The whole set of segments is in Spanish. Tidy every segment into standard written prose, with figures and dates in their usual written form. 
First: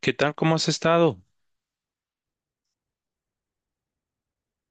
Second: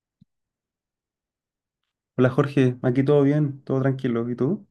¿Qué tal? ¿Cómo has estado? Hola Jorge, aquí todo bien, todo tranquilo. ¿Y tú?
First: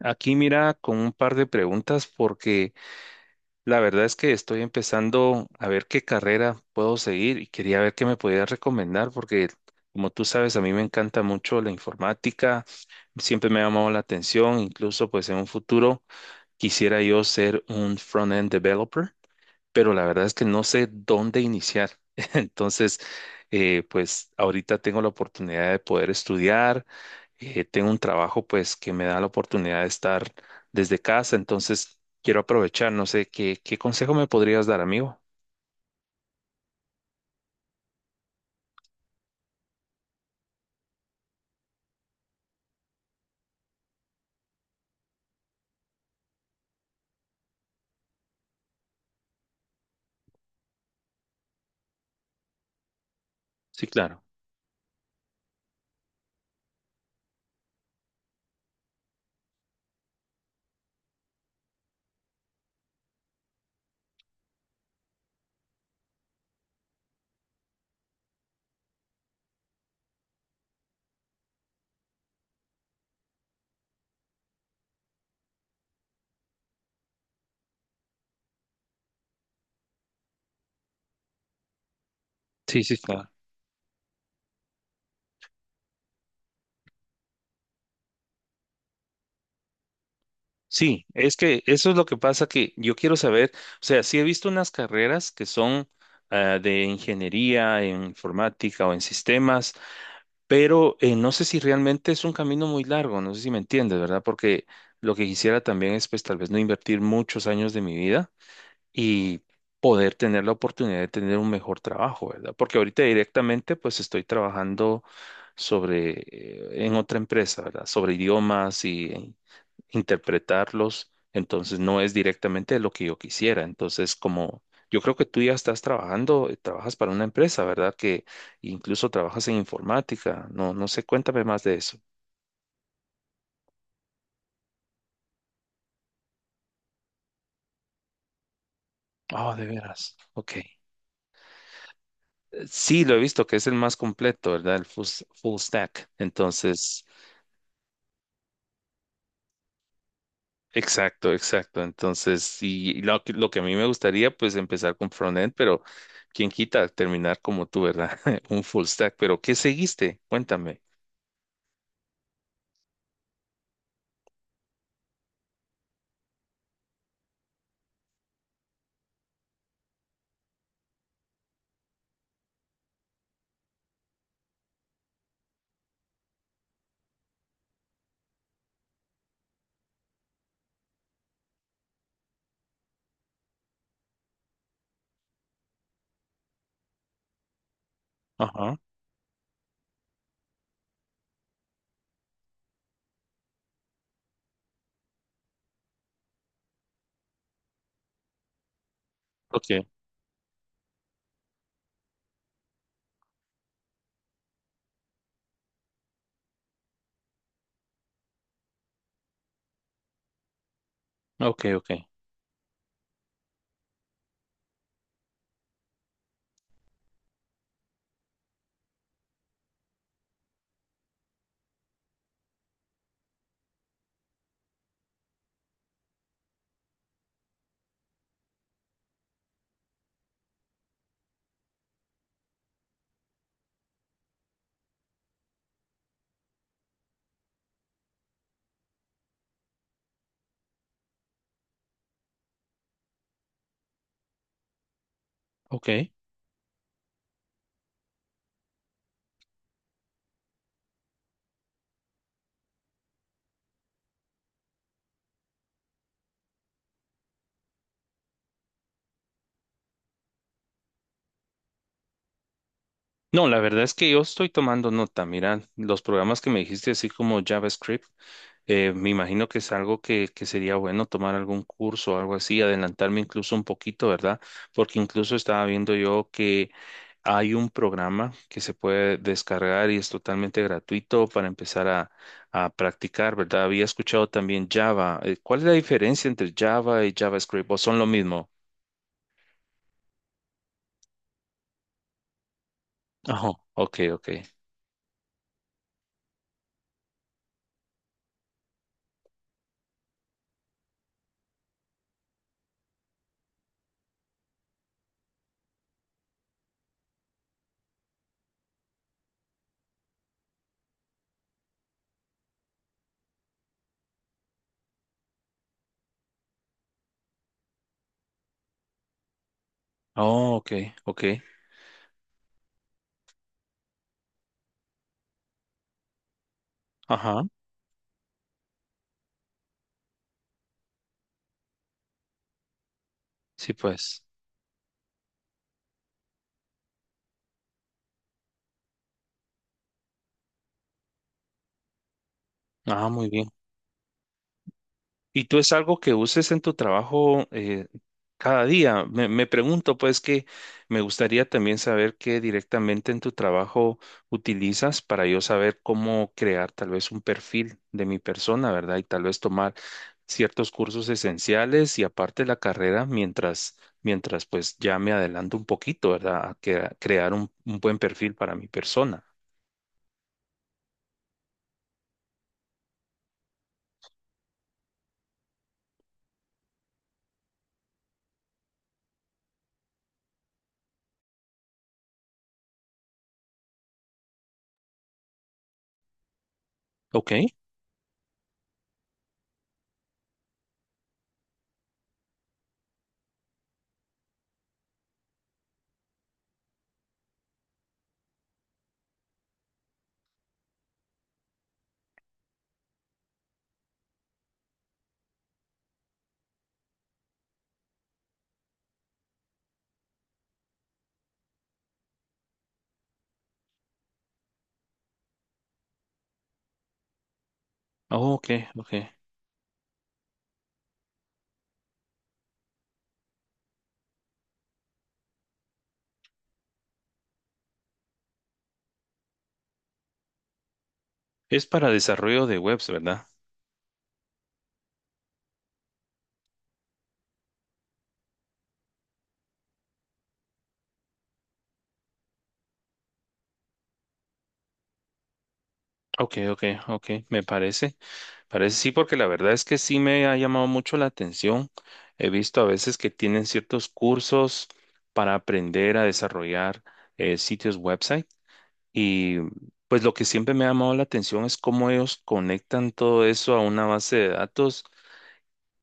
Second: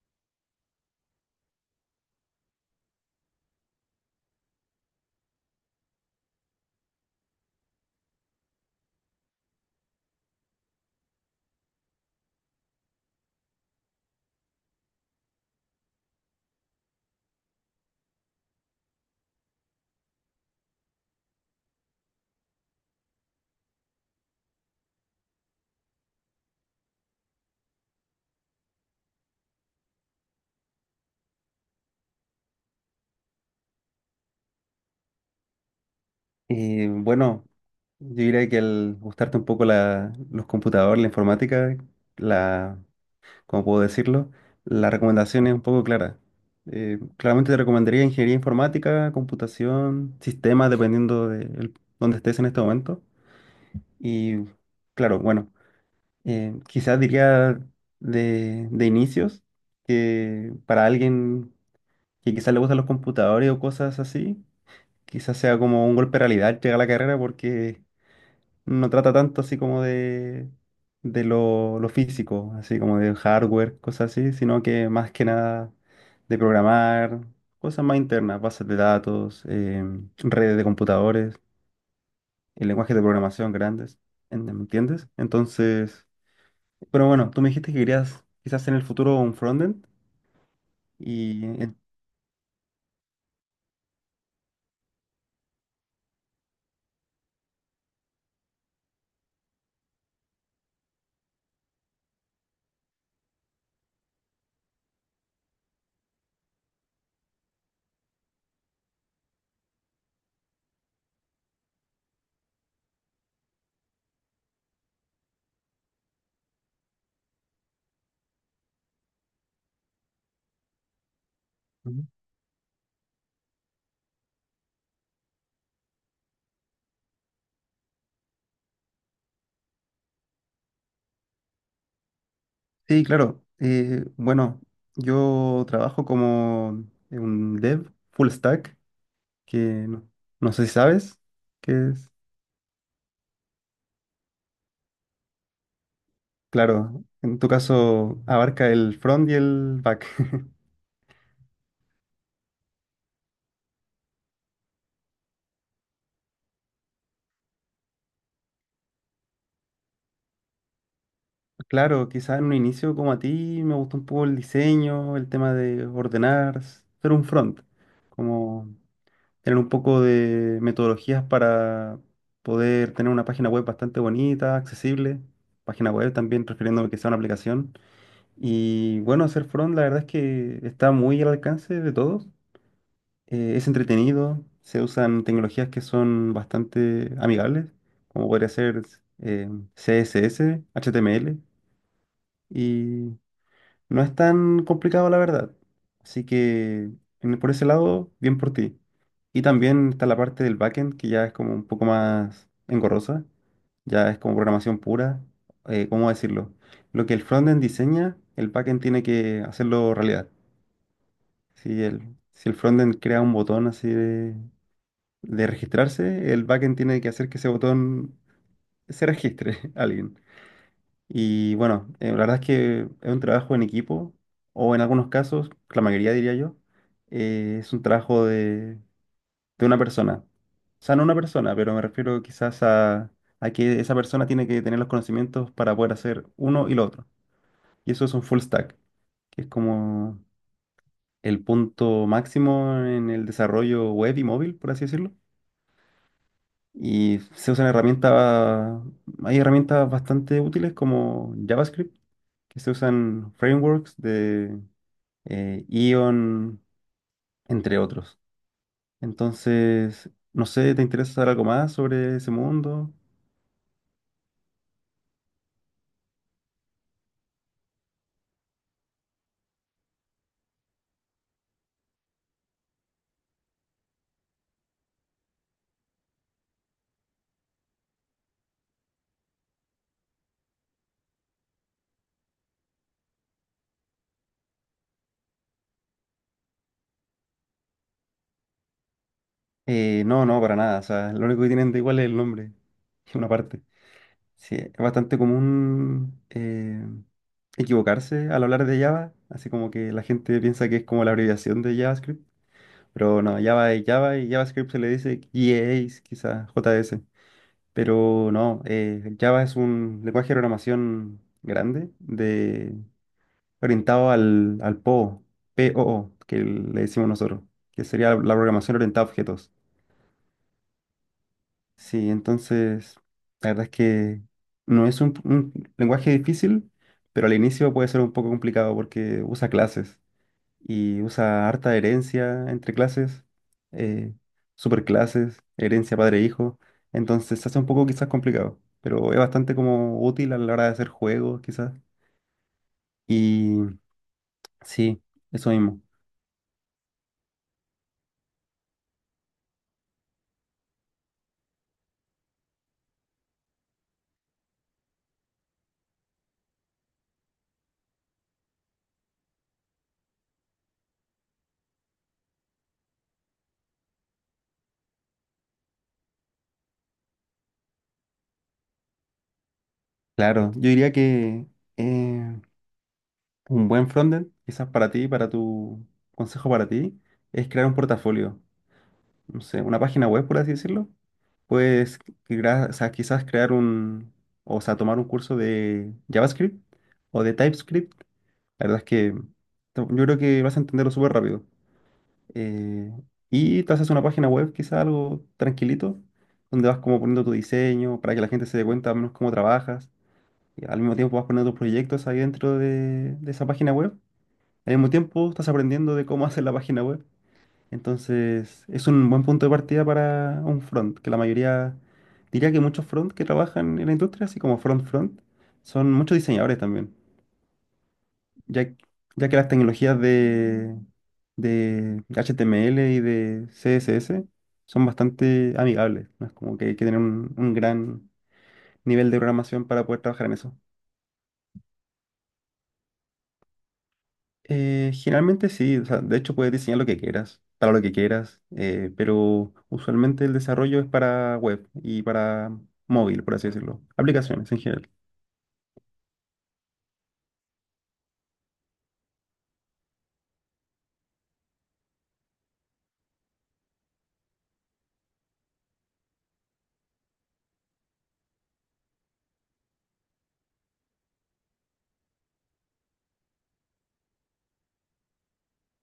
Aquí mira con un par de preguntas porque la verdad es que estoy empezando a ver qué carrera puedo seguir y quería ver qué me podías recomendar porque como tú sabes a mí me encanta mucho la informática, siempre me ha llamado la atención, incluso pues en un futuro quisiera yo ser un front-end developer pero la verdad es que no sé dónde iniciar. Entonces, pues ahorita tengo la oportunidad de poder estudiar, tengo un trabajo pues que me da la oportunidad de estar desde casa, entonces quiero aprovechar, no sé, ¿qué consejo me podrías dar, amigo? Y bueno, yo diría que al gustarte un poco los computadores, la informática, la, ¿cómo puedo decirlo? La recomendación es un poco clara. Claramente te recomendaría ingeniería informática, computación, sistemas, dependiendo de dónde estés en este momento. Sí, claro. Y claro, bueno, quizás diría de inicios que para alguien que quizás le gustan los computadores o cosas así, quizás sea como un golpe de realidad al llegar a la carrera porque no trata tanto así como de lo físico, así como de hardware, cosas así, sino que más que nada de programar, cosas más internas, bases de datos, redes de computadores, y Sí, lenguajes sí, de claro. programación grandes, ¿me entiendes? Entonces, pero bueno, tú me dijiste que querías quizás en el futuro un frontend Sí, es y... que en- eso es lo que pasa que yo quiero saber, o sea, sí he visto unas carreras que son ah, de ingeniería en informática o en sistemas, pero no sé si realmente es un camino muy largo, no sé si me entiendes, ¿verdad? Porque lo que quisiera también es pues tal vez no invertir muchos años de mi vida y poder tener la oportunidad de tener un mejor trabajo, ¿verdad? Porque ahorita directamente pues estoy trabajando sobre, en otra empresa, ¿verdad? Sobre idiomas y interpretarlos, entonces no es directamente lo que yo quisiera. Entonces, como yo creo que tú ya estás trabajando, trabajas para una empresa, ¿verdad? Que incluso trabajas en informática. No, no sé, cuéntame más de eso. Sí, claro. Bueno, yo trabajo como un dev full stack, Oh, que de no, veras. Ok. no sé si sabes qué es. Sí, lo he visto que es el más completo, ¿verdad? El full, full stack. Claro, Entonces, en tu caso abarca el front y el back. exacto, exacto. Entonces, y, lo, lo que a mí me gustaría, pues empezar con frontend, pero quién quita terminar como tú, ¿verdad? Un full stack. Pero, ¿qué seguiste? Cuéntame. Claro, quizás en un inicio como a ti me gustó un poco el diseño, el tema de ordenar, ser un front, como tener un poco de metodologías para poder tener una página web bastante bonita, accesible, página web también, refiriéndome que sea una aplicación. Y bueno, hacer front la verdad es que está muy al alcance de todos. Es entretenido, se usan tecnologías que son bastante amigables, como podría Ajá. ser eh, CSS, HTML, y no es tan complicado la verdad. Así que por ese lado, bien por ti. Y Ok, también está la parte del backend, que ya es como un poco más engorrosa, ya es como programación pura. ¿Cómo decirlo? Lo que el frontend diseña, el backend tiene que hacerlo realidad. ok, Si ok, el, si el frontend crea un botón así de registrarse, el backend tiene que hacer que ese botón se registre a alguien. Y bueno, la verdad es que es un trabajo en equipo, o en algunos casos, la mayoría diría yo, es un trabajo de una persona. O sea, no una persona, pero me refiero quizás a que esa persona tiene que tener los conocimientos para poder hacer uno y lo otro. Y eso es un full stack, que es como el punto máximo en el desarrollo web y móvil, por así decirlo. ok. Y se usan herramientas, hay herramientas bastante útiles como JavaScript, que se usan frameworks de Ion, entre otros. Entonces, no sé, ¿te interesa saber algo más sobre ese mundo? No, la verdad es que yo estoy tomando nota. Mira, los programas que me dijiste, así como JavaScript, me imagino que es algo que sería bueno tomar algún curso o algo así, adelantarme incluso un poquito, ¿verdad? Porque incluso estaba viendo yo que hay un programa que se puede descargar y es totalmente gratuito para empezar a practicar, ¿verdad? Había escuchado también Java. ¿Cuál es la diferencia entre Java y JavaScript? ¿O son lo mismo? No, para nada. O sea, lo único que tienen de igual es el nombre, una Ajá, parte. ok, ok. Sí, es bastante común equivocarse al hablar de Java, así como que la gente piensa que es como la abreviación de JavaScript, pero no, Java es Java y JavaScript se le dice J A S, quizás J S, pero no. Java es un lenguaje de programación grande de, orientado al PO, POO, que le decimos nosotros, que sería la programación orientada a objetos. Oh, ok, ok. Sí, entonces, la verdad es que no es un lenguaje difícil, pero al Ajá, inicio puede ser un poco complicado porque usa clases y usa harta herencia entre clases, sí, eh, pues. superclases, herencia padre-hijo. Entonces se hace un poco quizás complicado, pero es bastante como útil a la hora de hacer juegos quizás. Ah, muy bien. Y sí, ¿Y eso tú es mismo. algo que uses en tu trabajo cada día? Me pregunto, pues, que me gustaría también saber qué directamente en tu trabajo utilizas para yo saber cómo crear tal vez un perfil de mi persona, ¿verdad? Y tal vez tomar ciertos cursos esenciales y aparte la carrera mientras pues ya me adelanto un poquito, ¿verdad? A crear un buen perfil para mi persona. Claro, yo diría que eh, un buen frontend, quizás para ti, para tu consejo para ti, es crear un portafolio, no sé, una página web, por así decirlo. Puedes o sea, quizás o sea, tomar un curso de JavaScript o Ok, de TypeScript. La verdad es que yo creo que vas a entenderlo súper rápido. Eh, y te haces una página web, quizás algo tranquilito, donde vas como poniendo tu diseño para que la gente se dé cuenta al menos cómo trabajas. Y al mismo tiempo vas poniendo tus proyectos ahí dentro de esa página web. Al mismo tiempo estás aprendiendo de cómo hacer la página web. Entonces, es un buen punto de partida para un front, que la mayoría, diría que muchos front que trabajan en la industria, así como front front, son muchos diseñadores también, oh, ok, ya, ok. ya que las tecnologías de HTML y de CSS son bastante amigables, ¿no? Es como que hay que tener un gran nivel de programación para poder trabajar en eso. ¿Es para desarrollo de webs, verdad? Generalmente sí, o sea, de hecho puedes diseñar lo que quieras, para lo que quieras, pero usualmente el desarrollo es para web y para móvil, por así decirlo, aplicaciones en general. Ok, ok, ok, me parece, parece sí, porque la verdad es que sí me ha llamado mucho la atención. He visto a veces que tienen ciertos cursos para aprender a desarrollar sitios website y pues lo que siempre me ha llamado la atención es cómo ellos conectan todo eso a una base de datos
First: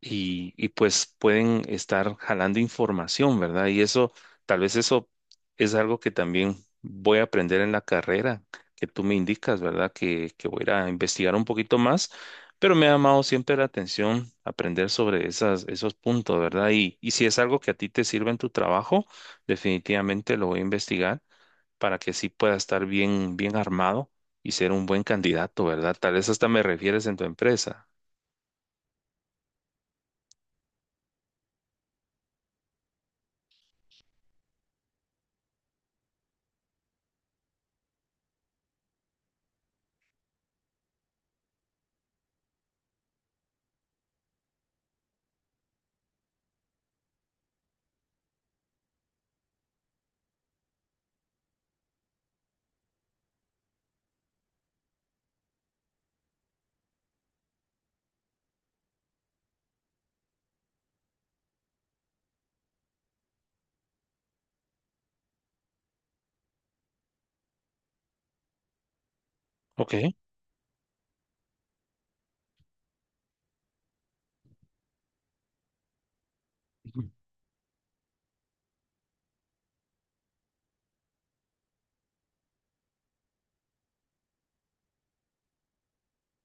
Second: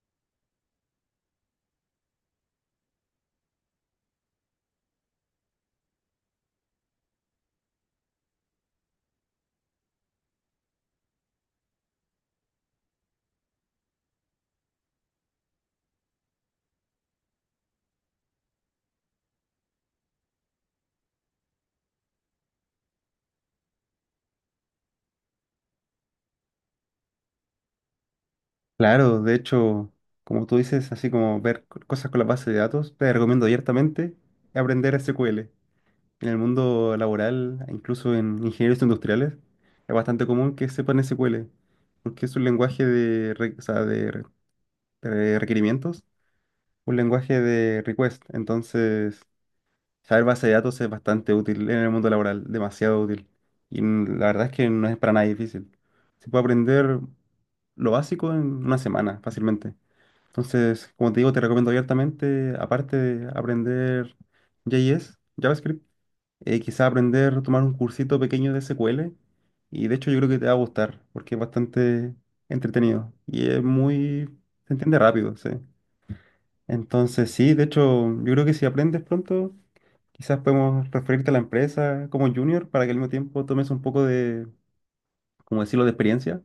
y pues pueden estar jalando información, ¿verdad? Y eso, tal vez eso es algo que también voy a aprender en la carrera que tú me indicas, ¿verdad? Que voy a ir a investigar un poquito más, pero me ha llamado siempre la atención aprender sobre esas, esos puntos, ¿verdad? Y si es algo que a ti te sirve en tu trabajo, definitivamente lo voy a investigar para que sí pueda estar bien, bien armado y ser un buen candidato, ¿verdad? Tal vez hasta me refieres en tu empresa. Claro, de hecho, como tú dices, así como ver cosas con la base de datos, te recomiendo abiertamente aprender SQL. En el mundo laboral, incluso en ingenieros industriales, es bastante común que sepan SQL, porque es un lenguaje o sea, de requerimientos, un lenguaje de request. Entonces, saber base de datos es bastante útil en el mundo laboral, demasiado útil. Y la verdad es que no es para nada difícil. Se puede aprender lo básico en una semana, fácilmente. Entonces, como te digo, te recomiendo abiertamente, aparte de aprender JS, JavaScript, quizá aprender, tomar un cursito pequeño de SQL. Y Ok. de hecho yo creo que te va a gustar, porque es bastante entretenido. Y es muy, se entiende rápido, sí. Entonces, sí, de hecho, yo creo que si aprendes pronto... Quizás podemos referirte a la empresa como junior para que al mismo tiempo tomes un poco de, como decirlo, de experiencia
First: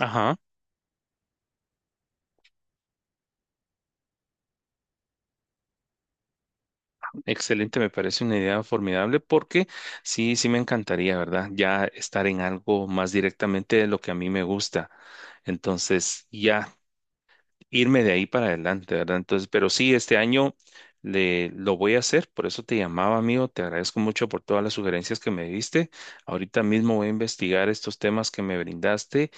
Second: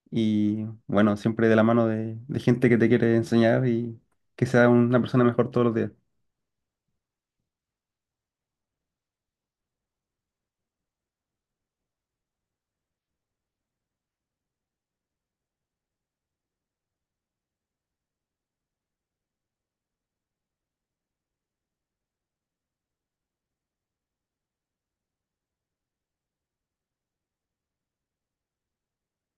Ajá. y bueno, siempre de la mano de gente que te quiere enseñar y que sea una persona mejor todos los días. Excelente, me parece una idea formidable porque sí, sí me encantaría, ¿verdad? Ya estar en algo más directamente de lo que a mí me gusta. Entonces, ya irme de ahí para adelante, ¿verdad? Entonces, pero sí, este año lo voy a hacer, por eso te llamaba, amigo. Te agradezco mucho por todas las sugerencias que me diste. Ahorita mismo voy a investigar estos temas que me brindaste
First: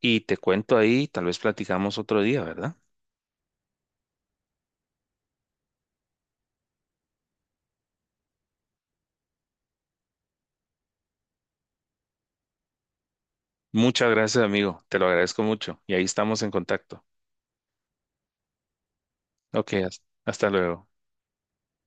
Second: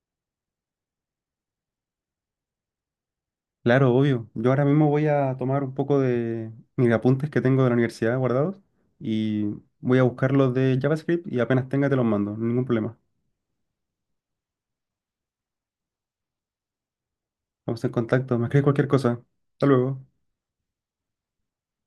y te cuento ahí, tal vez platicamos otro día, ¿verdad? Claro, obvio. Yo ahora mismo voy a tomar un poco de mis apuntes que tengo de la universidad guardados y voy a buscar los de JavaScript y apenas tenga te los mando, ningún problema. Muchas gracias, amigo. Te lo agradezco mucho y ahí estamos en contacto. Vamos en contacto, me escribes cualquier cosa. Hasta Ok, luego. hasta luego.